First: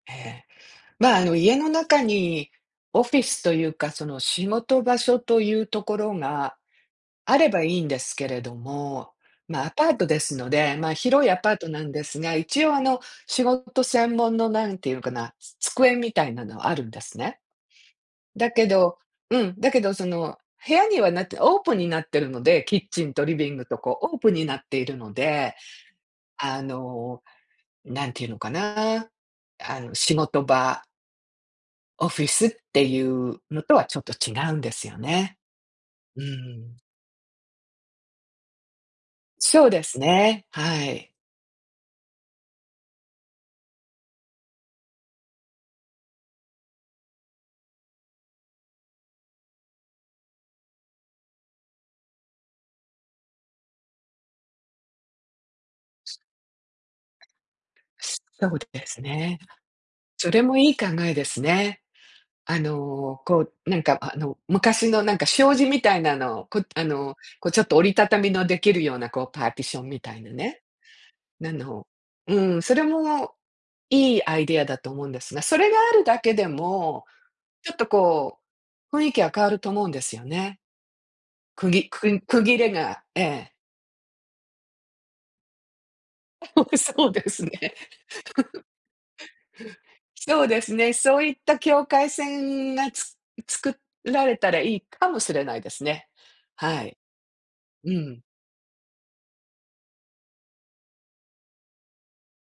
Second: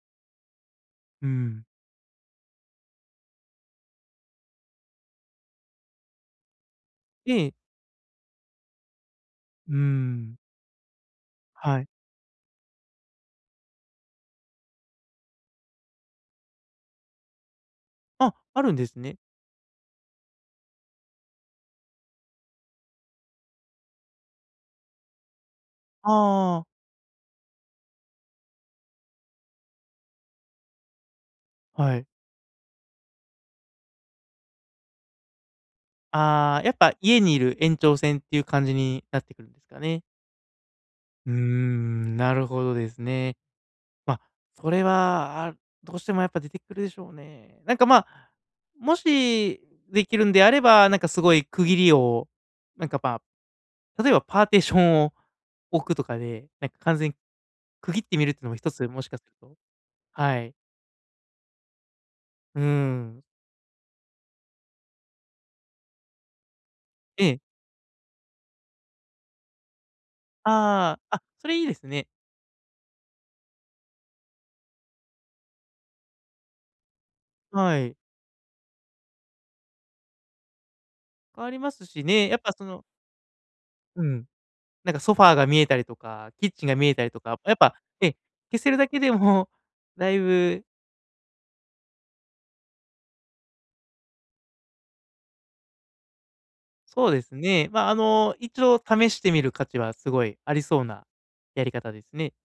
ええ、ま、あうーの、家ん。の中にオフィスというか、その仕事場所というところが、うあれん。ばいいんですけれども、ま、うアーパートでん。すので、ま、広いアパートはない。んですが、一応、あの、仕事専門のなんていんかな、つ机みたいなのはあるんですね。あ、だあけるんでどすね。うん、だけどその部屋にはなってオープンになってるので、キッチンとリビングと、こうオープンになっているので、あああ。の、何て言うのかな？あの、仕事場はい。オフィスっていうのとは、ちょっと違うんですよね。うーああ、やっん。ぱ家にいる延長線っていう感じになってくるんでそすうかですね？ね、はい。うーん、なるほどですね。ま、それはどうしてもやっぱ出てくるでしょうね。なんか、まあ、もしできるんであれば、なんかすごい区切りを、なんか、ま、例えばパーテーションを置くとすかで、なんか完全区切ってすみるってそのもう一つ、ですもしかするね。とそはれい。もいい考えですね。うあーの、ん。こう、なんか、あの、昔のなんか障子みたいなのを、こ、あの、ええ。こう、ちょっと折りたたみのできるようなこうパーティションみたいなね、ああ、あ、そなれいいですのね。うん、それもいいアイデアだと思うんですが、それがあるだけでも、ちょはっとい。こう、雰囲気は変わると思うんですよね。変わりくますぎくしくんね、やっ区ぱ、切それのがええ。うん、なんかソファーが見えたりとか、キッチンが 見えたそりうとでか、すね。やっぱ、ええ、消 せるだけでもだいそうでぶすね、そういった境界線がつ作られたらいいかもしれないですね。はい。そうですね、まあ、うあん。の、一度試してみる価値はすごいありそうなやり方ですね。